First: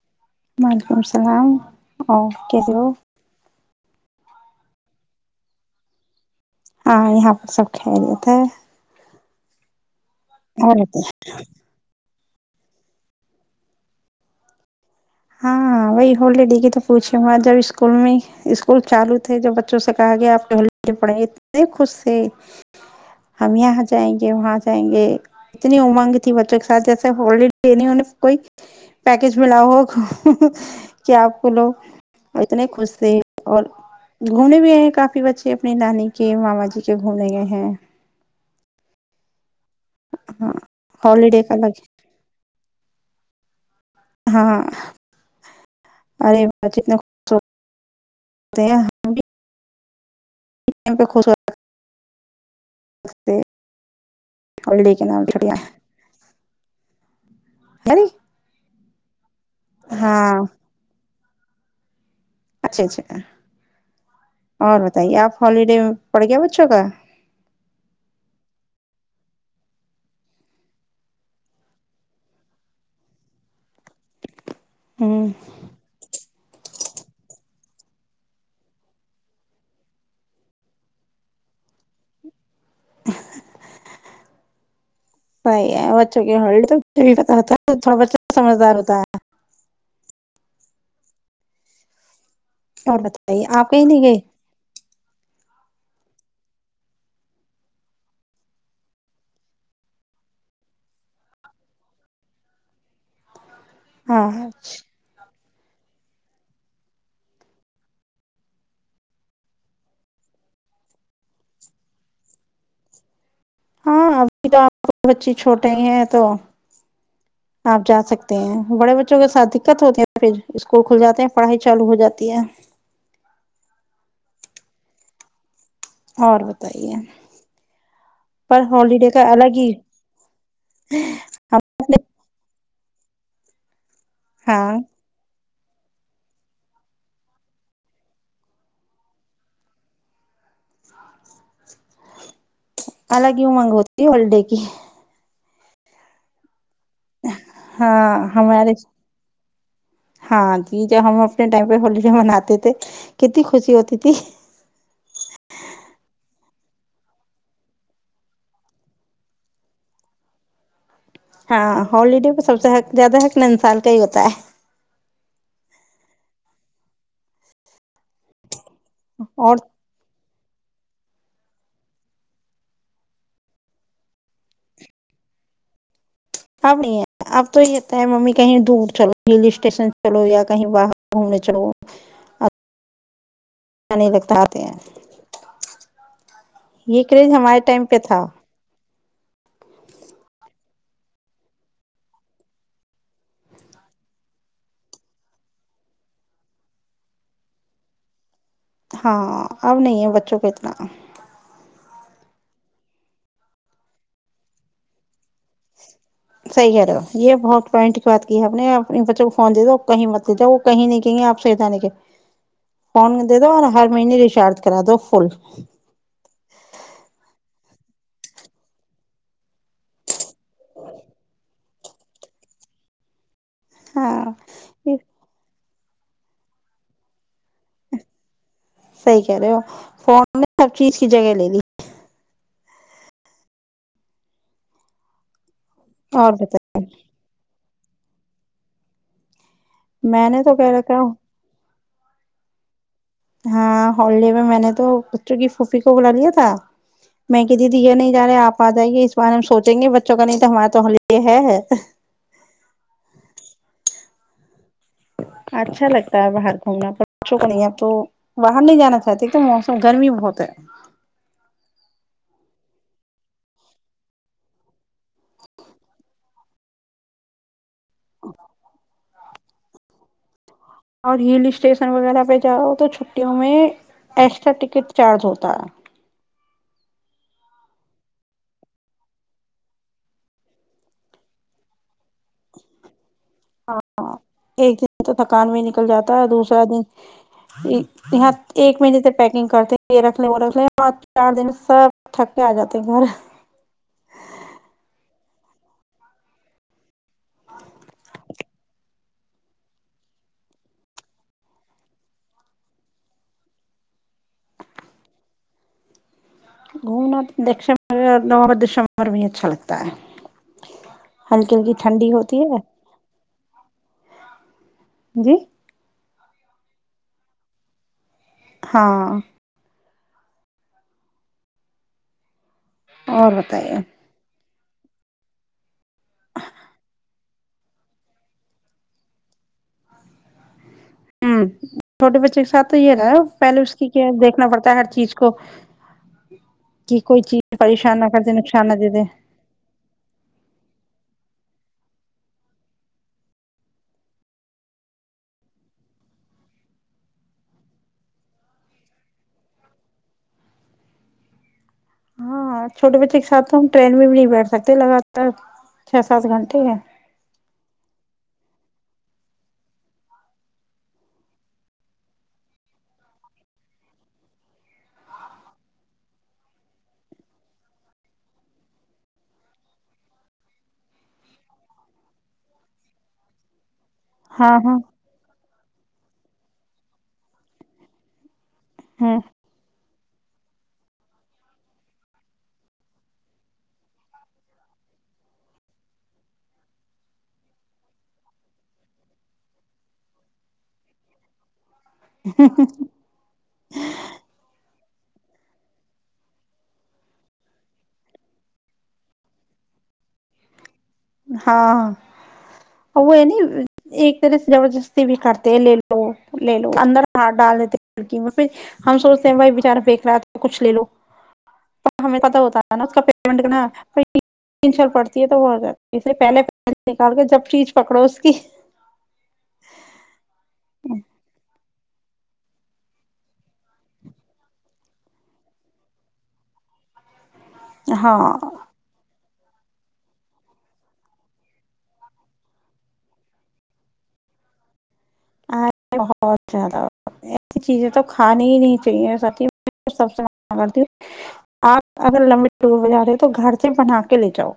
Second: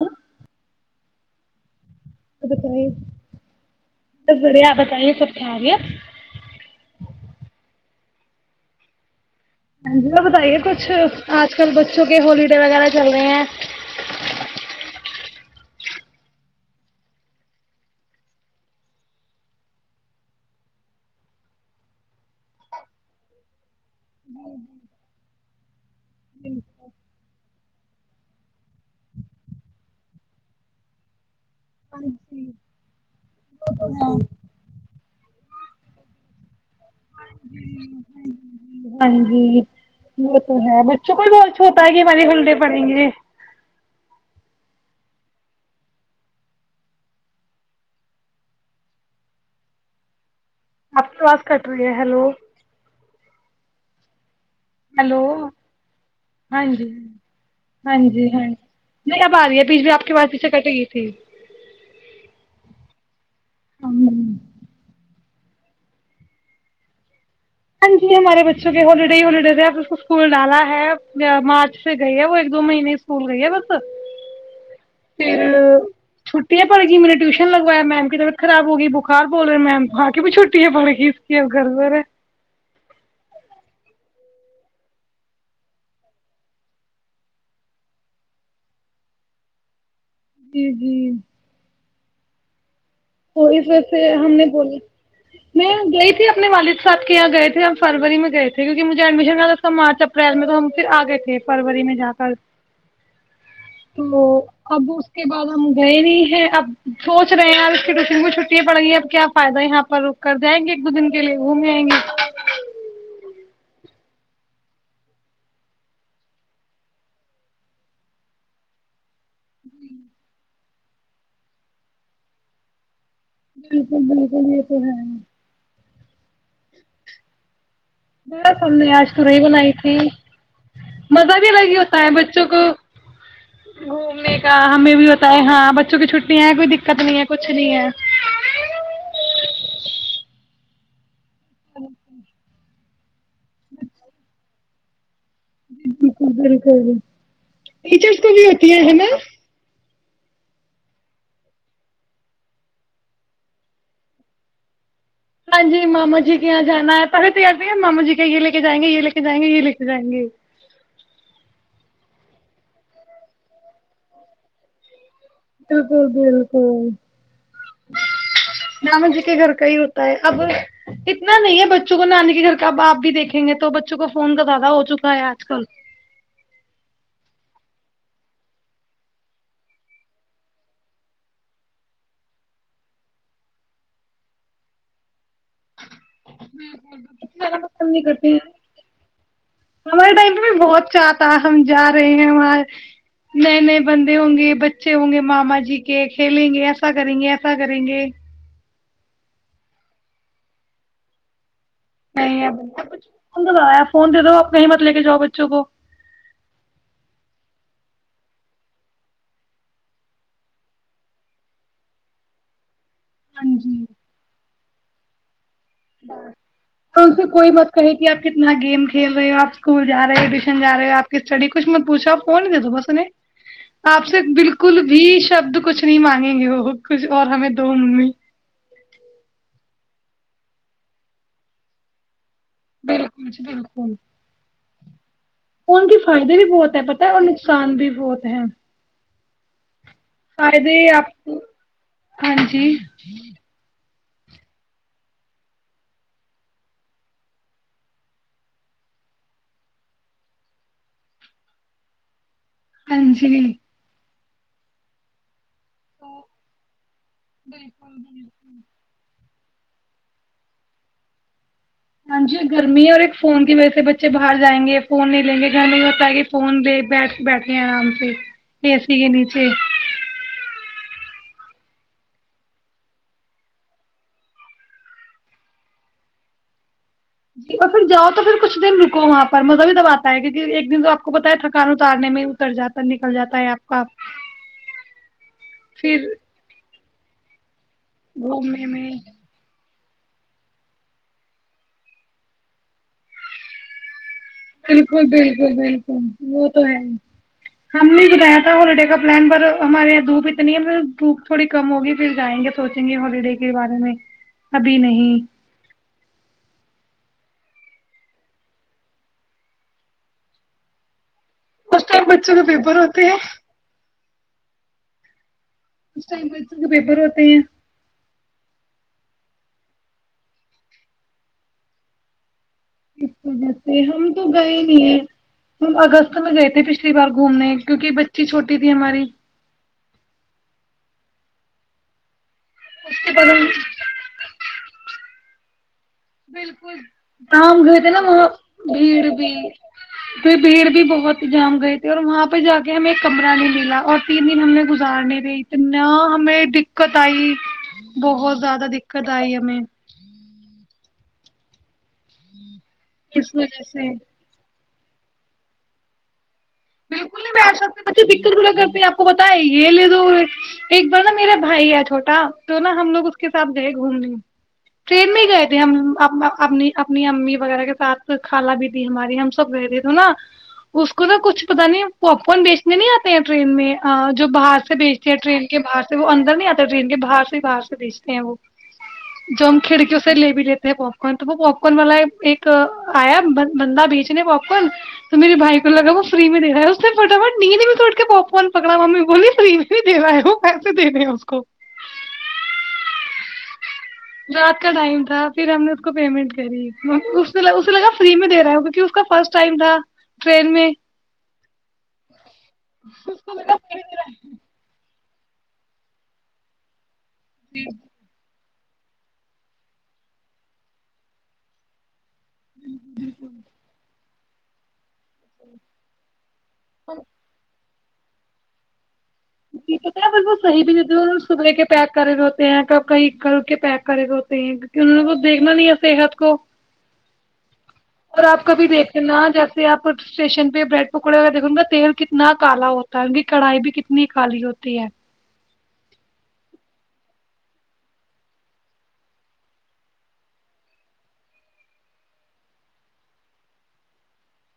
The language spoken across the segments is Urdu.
تو وعلیکم اللام او کی ج ہ بتائیے بس بڑھیا آپ بتائیے سب کیا آ رہی ہے ہاں یہاں پر سب کریت ہے ہاں جی وہ بتائیے اور رہتے ہیں۔ کچھ آج کل بچوں کہ ہولی کے وغیرہ چل رہے ہیں ہاں وہی ہولیڈے کی تو پوچھے ہو جب اسکول میں اسکول چالو تھے جب بچوں سے کہا گیا آپ کے ہولیڈے پڑھائی اتنے خوش تھے ہم یہاں جائیں گے وہاں جائیں گے اتنی امنگ تھی بچوں کے ساتھ جیسے ہولیڈے نہیں کوئی پیکج ملا ہو کیا آپ کو لوگ اتنے خوش تھ اور گھومنے بھی آئے گ کافی بچے اپنی نانی کے ماما جی کے گھومنے گئے ہیں ہان جی وہ ہاں تو ہے بچوں کو ہی ہولیڈے بول کا لگ چھوتا ہے کہ ہماراری ہلڈے پڑیں گے ہاں ارے باتتنا ہم بھی ٹائم پہ آپ کیواز کٹ رہی ہے ہلو رگتے ہولی کے نام ہیلو چڑیا ہاں جی ہاں جی ہاں جی نہیں آ رہی ہے بیچ بھی آپ کے پاس ہاں اسے کٹ گئی تھی اچھا اچھا اور بتائیے آپ ہالڈے پڑے گیا بچو کا ہاں جی ہمارے بچوں کے ہالیڈے ہی ہوالڈے تھ اب اس کو اسکول ڈالا ہے مارچ سے گئی ہے وہ ایک دو مہینے اسکول گئی ہے بس ہوں پھر چھٹیں پڑ گی م نے ٹیوشن لگوایا میم کی طبیعت خراب ہوگئی بخار بول رہے میم ہاں کہ چھٹیں پڑ گی اس کی گر ہے صحیح ہے بچوں کی ہی تو بھی پت ہوتا ہے تھوڑا بچہ سمجھدار ہوتا ہے جی جی اور بتائیے تو اس آپ کہیں وجس نہیں گئے ہم نے بولی میں گئی تھی اپنے والد صاحب کے یہاں گئے تھے ہم فروری میں گئے تھے کیونکہ مجھے ایڈمیشن لا تھا مارچ اپریل میں تو ہم پھر آ گئے تھے فروری میں جا کر تو ہاں اب اس کے بعد [inaudible] ہم گئے نہیں ہیں اب سوچ رہے ہیں وشن کو چھٹیاں پڑ گی ہیں اب کیا فائد ہے یہاں پر رک کر جائیں گے ایک دو دن کے لیے گھوم جیں گے ہاں ابھی تو آپ بچے چھوٹے ہی ہیں تو آپ جا سکتے ہیں بڑے بچوں کے ساتھ دقت ہوتی ہے پھر اسکول کھل جاتے ہیں پڑھائی چالو ہو جاتی ہے بالکل بالکل یہ تو ہے اور بتائیے بس پر ہم نے ہالیڈے آج کا توری الگ ہی بنائی تھی مزہ بھی الگ ہی ہوتا ہے بچوں کو گھومنے کا ہاں ہمیں بھی بت ہے ہاں بچوں کی چھٹییاں ہیں کوئی دقت نہیں ہے کچھ نہیں ہے ہیلو الگ ہی مانگ ہوتی ہے ہوالڈے کی بالکل ہاں ٹیچرس کو بھی ہمارے ہوتی ہے نا ہاں جی جب ہم اپنے ٹائم پہ ہولیڈے مناتے تھے کتنی خوشی ہوتی تھی ہاں جی ماما جی کے یہاں جانا ہے پہلے تیار د ماما جی کے یہ لے کے جائیں گے یہ لے کے جائیں گے یہ لے کے جائیں گے ہاں ہالڈے کو سب سے حق زیادہ حق ن ان سال کا ہی ہوتا ہے بالکل بالکل ج مج جے کہ گھر اور کا ہی ہوتا ہے اب اتنا نہیں ہے بچوں کو نانی کے گھر کا اب آپ بھی دیکھیں گے تو بچوں کا فون تو زیادہ ہو چکا ہے آج کل اب نہیں ہے اب تو یہ ہوتا ہے ممی کہیں دور چلو ہل اسٹیشن چلو یا کہیں باہر گھومنے چلوچ نہیں لگتا آتے ہیں یہ کریز ا ہمارے ٹائم پسند پہ نہیں تھا کرتی ہمارے ٹائم پ میں بہت چاہتا ہم جا رہے ہیں وہاں نئے نئے بندے ہوں گے بچے ہوں گے ماما جی کے کھیلیں گے ایسا کریں گے ایسا کریں گے ہاں اب نہیں ہے بچوں کو اتنا نہیں ف فون ج آپ مطلب کہ جؤ سی کر رہو یہ بہت پوائنٹ کی بات کی ہے آپ نے اپنے بچوں کو فون دے دو کہیں مت دےجؤ وہ کہیں نہیں کہ آپ سےتا نہیں کے فن د ہاں تھا جی ہر مہینے ریچارج کرر دو فول ان سے کوئی بات کہی تھی آپ کتنا گیم کھیل رہے ہو آپ اسکول جا رہے ہو جا رہے ہوپ کی اسٹڈی کو قسمت پوچا فون د دو بس نے [inaudible] آپ سے ہاں بالکل یہ بھی شبد کچھ ک نہیں مانگیں گے وہ کچھ اور ہمیں دو ممی صحیح کہہ رہے ہو فون نے سر چیز کی جگہ لے لی بالکل جی بالکل ان کے فائد اور بھی بت بہت ہے پت ہے اور نقصان بھی بہت ہے میں نے تو کہہ فائدے رکھا آپ کو ہاں جی ہاں ہالڈے میں میں نے تو بچوں کی پھوپھی کو بلا لیا تھا میں ک د دیا نہیں جا رہا آپ آ جائیے اس بار ہم سوچیں گے بچوں کا نہیں تو ہمارا تو ہالڈے ہے اجلی [unintelligible] ہ [inaudible] اچھا لگتا ہے باہر گھومنا پر بچھوں کو نہیں آپ تو بالکل بالکل باہر نہیں جانا چاہتے تو موسم گرمی بہت ہے ہاں جی گرمی اور ایک فون کی وجہ سے بچے باہر جائیں گے فون نہیں لیں گے گھر نہیں ہوتا ہے کہ فون دے بیٹھ بیٹھے ہیں آرام سے اے سی کے نیچے اور ہل اسٹیشن وغیرہ پہ جاؤ تو چھٹیوں میں ایکسٹرا ٹکٹ چارج ہوتا جی اور پھر جاؤ تو پھر کچھ دن رکو وہاں پر مزہ بھی تب آتا ہے کیونکہ ایک دن تو آپ کو پتاہ ہے تھکان اتارنے میں اتر جاتا ہے نکل جاتا ہے آپ ہاں کا ہاں ایک دن تو تھکان بھی نکل پھر جاتا ہے دوسرا دن یہاں گھومنے ایک میں مہی ت پیکنگ کرتے یہ رکھ لیں وہ رکھ لیں اور چار دن سب تھک کے آ جاتے گھر بالکل بالکل بالکل وہ تو ہے ہم نے سنایا تھا ہالیڈے کا پلان پر ہمارے یہاں دھوپ اتنی ہے ہم دھوپ تھوڑی کم ہوگی پھر جائیں گے سوچیں گے ہالڈے کے بارے میں ابھی نہیں گھومنا دیکتے بھی اچھا لگتا ہے ہلکی ہلکی اسٹ ٹھنڈی بچوں ن ہوتی ہے پیپر ہوتے ہے جی اس ٹائم پ ب کے پیپر ہوتے ہیں ہاں ا اور ج بتائیے ہم تو نہیں ہے ا ر م میں گئے تھ پچلی بار گھومنے کیونکہ بچی چھوٹی تھی ہماری ہوں چھوٹے بچے تو یہ اس نا کے بعد ہم پہلے اس کی کیا دیکھنا پڑتا ہر چیز کو بالکل کہ کوئی شام چیز گئے تھے نا پریشان نہ کر وہاں دے نقصان نہ دے بھیڑ دے بھی پھر بھیڑ بھی بہت جام گئے تھے اور وہاں پہ جا کے ہمیں کمرہ نہیں ملا اور تین دن ہمیں گزار نہیں رہئی تو نہ ہمیں دقت آئی بہت زیادہ دقت آئی ہمیں ہاں چھوٹے بچے ایک اس ساتھوں وجہ سے ٹرین میں بھی نہیں بیٹتے سکتی لگاتا چھ سات گھنٹہ بالکل نہیں ب سکتے بچے کرتے آپ کو بتا یہ لے دو ایک بار نا میرا بھائی ہے چھوٹا تو نا ہم لوگ اس کے ساتھ گئے گھومنے ٹرین میں گئے تھے ہم اپنی اپنی امی وغیرہ کے ساتھ کھانا بھی تھی ہماری ہم سب گئے تھے تو نا اس کو نا کچھ پتا نہیں وہ اپون بیچنے نہیں آتے ٹرین میں جو ہاں باہر سے ہاں بیچتی ہے ٹرین کے باہر سے وہ اندر نہیں آتا ٹرین کے باہر سے ہی باہر سے بیچتے ہیں وہ ہ جم کھڑ کی س لے بھی لیتے ہیں پاپ کارن تو وہ پاپ کارن والا ایک آیا بندہ بیچنے پاپ کارن تو میرے بھائی کو لگا وہ فری میں دے رہا ہے اس نے فٹافٹ نیندے میں توڑ کے پاپ فون پکڑا ممی بولیے فری میں دے رہا ہے وہ پیسے دنےے ہیں اس کو رات کا ٹائم [inaudible] تھا پھر ہم نے اس کو پیمنٹ کری اسے لگا فری میں دے رہا ہ کیکہ اس کا فرسٹ ٹائم تھا ٹرین میں ہاں ا اس ہے کو لگا نہیں فری دے رہا ایک طرح سے زبر جست بھی کرتے لے لو لے لو اندر س ڈال دیتے ہے کڑی میں ہم سوچتے ہیں بھائی بیچارا پھییک رہا تھا کچھ لے لو ہمیں پت ہوتا ہے نا اس کا پیمنٹ تین سال پڑتی ہے تو وہ ہو جاتا ہے اس سے پہلے نکال کے جب فریج پکڑو اس کی ج پت ہے ب وہ صح بھی نہیں صبح کے پیک کرے ہوئے ہوتے ہیں کب کہیں اک ا کے پیک کرے ہوئے ہوتے ہیں کیکہ انہوں کو دیکھنا نہیں ہے صحت کو ہاں اور آپ کبھی دیکھ نہ جا جے آپ اسٹیشن پہ بریڈ پکوڑے وغیرہ دیکھ کا تیل کتنا کالا ہوتا ہے ان کی کڑھائی بھی کتنی کالی ہوتی ہے بہت زیادہ ایسی چیزیں تو کھانانی ہی نہیں چاہیے س سب سے کرتی ہ آپ اگر لمبے ٹور پہ جا رہے ہو تو گھر سے بنا کے لے جاؤ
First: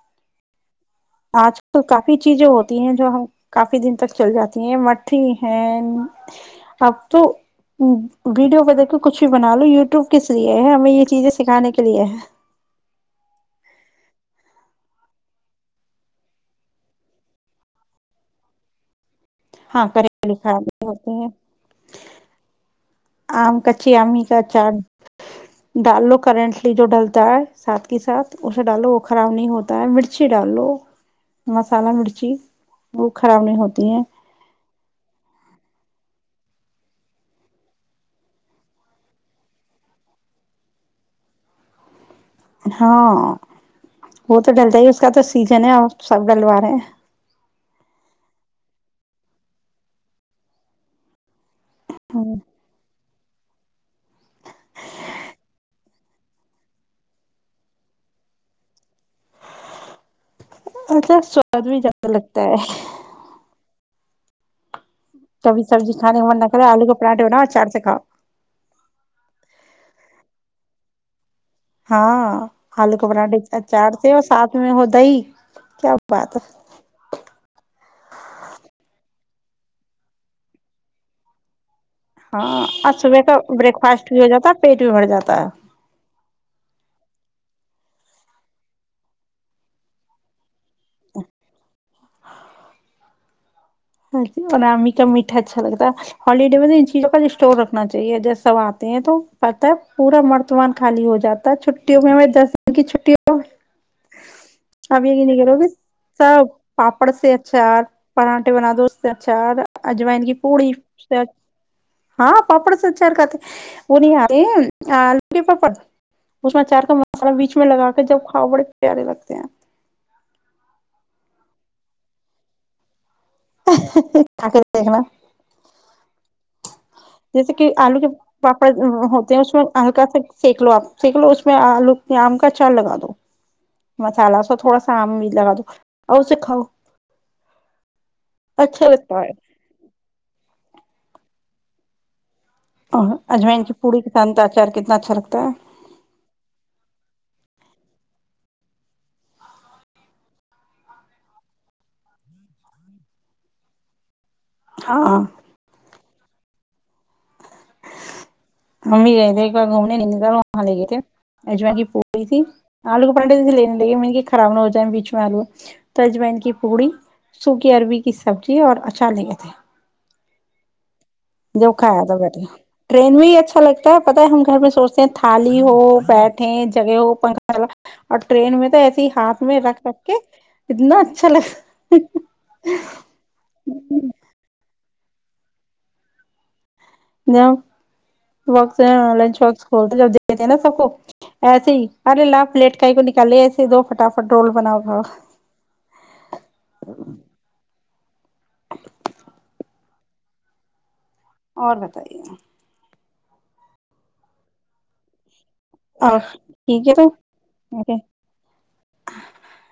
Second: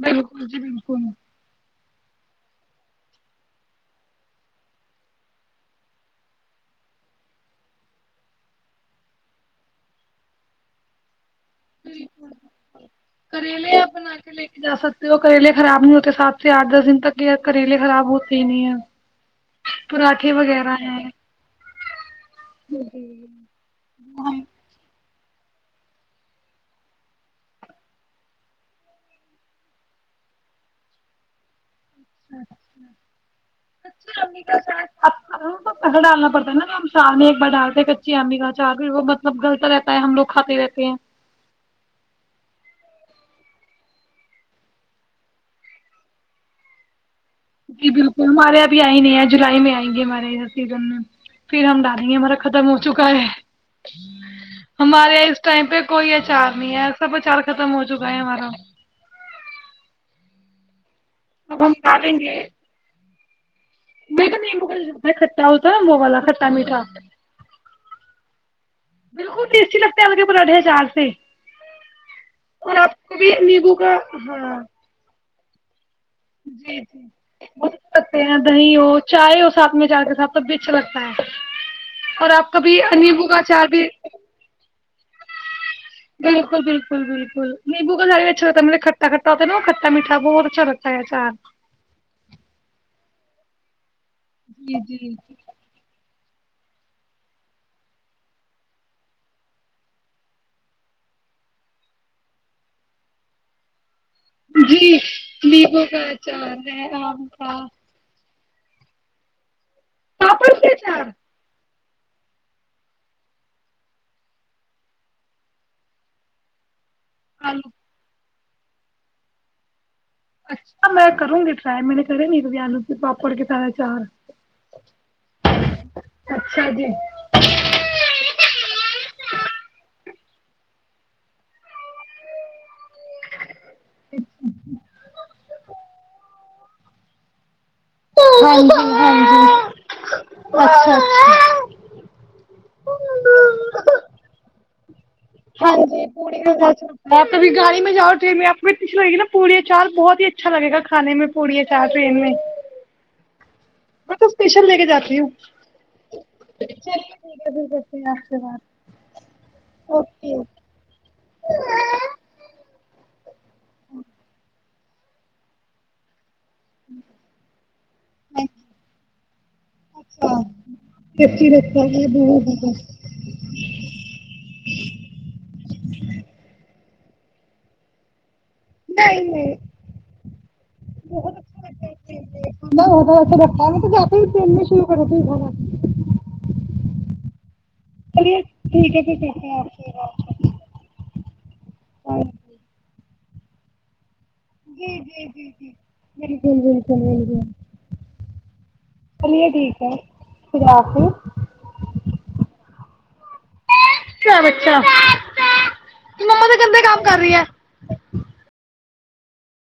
بالکل جی بالکل آج کل کافی چیزیں ہوتی ہیں جو ہم کافی دن تک چل جاتی ہیں مٹھی ہیں اب تو ویڈیو کو دیک کے کچھ بھی بنا لو یوٹیوب کے ریعے ہے ہمیں یہ چیزیں سکھانے کے لیے ہے کریلے آ بنا کے لے کے جا سکتے وہ کریلے خراب نہیں ہوتے سات سے آٹھ دس دن تک یہ کریلے خراب ہوتے ہی نہیں ہے ہاں پراٹے کریلے وغیرہ کھانے ہے ہوتے ہیں آم کاچ امی کا چان ڈال لو کرنٹلی جو ڈلتا ہے ساتھ کی ساتھ اسے ڈالو وہ خراب نہیں ہوتا ہے مرچی ڈال لو م مسالہ مرچی وہ خراب نہیں ہوتی ہے پسا ڈالنا پڑتا ہے نا ہم چار میں ایک بار ڈالتے کچی امی کا چا بھی وہ مطلب گلتا رہتا ہے ہم لوگ کھاتے رہتے ہیں ہاں وہ تو ڈلتا ہی اس کا تو سیزن ہے ا سب ڈلوا رہے ہیں جی بالکل ہمارے ابھی آ ہی نہیں ہے جولائی میں آئیں گے ہمارے اھر سیزن میں پھر ہم ڈالیں گے ہما خم ہو چکا ہمارے یہ اس ٹائم پہ کوئی اچار نہیں ہے سب اچار ختم ہو چکا ہے ہمارا اک اب سواد ہم بھی زیادہ لگتا ہے ج [unintelligible] کھا کبھی ہوتا ہے سبزی نا کھانے وہا کا من نہ کھٹا کرے میٹھا آلو کے پراٹھے بناؤ اچار سے کھاؤ بالکل ٹیسٹی لگتا ہے م رٹے چار سے ہاں اور آلو آپ کو بھی پراٹھے نیمبو کا چاٹتے اور ساتھ ہاں میں ہو د ہی کیا بات ہے جی جی م پتے ہیں دی اور چائے اس ساتھ میں چائے کے ساتھ تو بیچ لگتا ہے اور آپ ہاں کبھی اور صبح نیمبو کا اچار بریک فاسٹ بھی ہو جاتا ہے پیٹ بھی بھر جاتا ہے بالکل بالکل بالکل نبو گز اچھا ہوتا مطلب کھٹا کھا ہوتے نا کھٹا مٹھا بہت اچھا لگتا س سار ہاں جی اور م کاا جی میٹھا اچھا لگتا ہالیڈے میں تو ان چیزوں کا اسٹور رکھنا چاہیے جب سب آتے ہیں تو پتا ہے پورا مرتمان خالی ہو جاتا ہے چھٹیوں میں دس دن کی چھٹیوں جی میں آپ یقین نہیں کرو گے نیبو کا چار رہے آم کا پڑ بنا دو اس ا چار اجوائن کی پاپڑ پوڑی کے اچار سے ہاں پاپڑ سے چار کاتے وہ نہیں آتے لو کے پاپڑ اس میں چار کا اپنا بیچ میں آلو لگا کے جب ہاں بڑے پیارے لگتے ہیں اچھا میں کروں گی رائی م نے کے نہیں پپ ت دیکنا [unintelligible] اچھا جی جیسے کہ آلو کے پاپڑ ہوتے ہیں اس میں ہلکا سا سینک لو آپ سینک لو اس میں آلو کے آم کا چار لگا دو مسالا سو تھوڑا سا آم بھی لگا دو اور س کاؤ [inaudible] ہاں جی ہاں ج ا ہاں اور اجم ان کی پوڑی کیسانتا خارتناچھا را ہاں جی پوڑی کا گاانی میںجاؤ ٹن میں آپ کو اتچ لگ گی نا پوڑی چاول بہت ہی اچھا لگے گا کھانے میں پوڑی چار ٹرین میں [unintelligible] میں توب اسپیشل لے کے جاتی ہاں ہوں اچھ ہممی گئے تھ ایک بار سے گھومنے نہیں تھا اوکے وہاں لے گئے تھے اجمائن کی پوڑی اچھا تھی آلو کو پٹےے لینے لگے خراب نہ ہو جائے بیچ میں آلو تو اجمائن کی پوڑی سوک اروی کی سبزی اور اچانگ تھ ہے ہاں جو کھایا تھا بیٹے ٹرین میں ہی اچھا لگتا ہے پتہ ہے ہم گھر میں سوچتے ہیں تھالی ہو بیٹھے جگ وہ پھ [unintelligible] ٹرین میں تو ایسے ہی ہاتھ میں رکھ رکھ کے اتنا اچھا بہت اچھ لگتا بہت اا را ہے تو جاتے ہی میں تو کرا ت ب آ [unintelligible] ائول ج دتے نا سب کو ایسے ہی ارے لاپ لیٹک ہی کو [unintelligible] کلے ایسے دو فٹافے جی جی جی جی بالکل بالکل بالکل چلیے ٹھیک ہے خھر آفو اور بتائیے کیا بچھا [unintelligible] ا ٹھیک ہے تو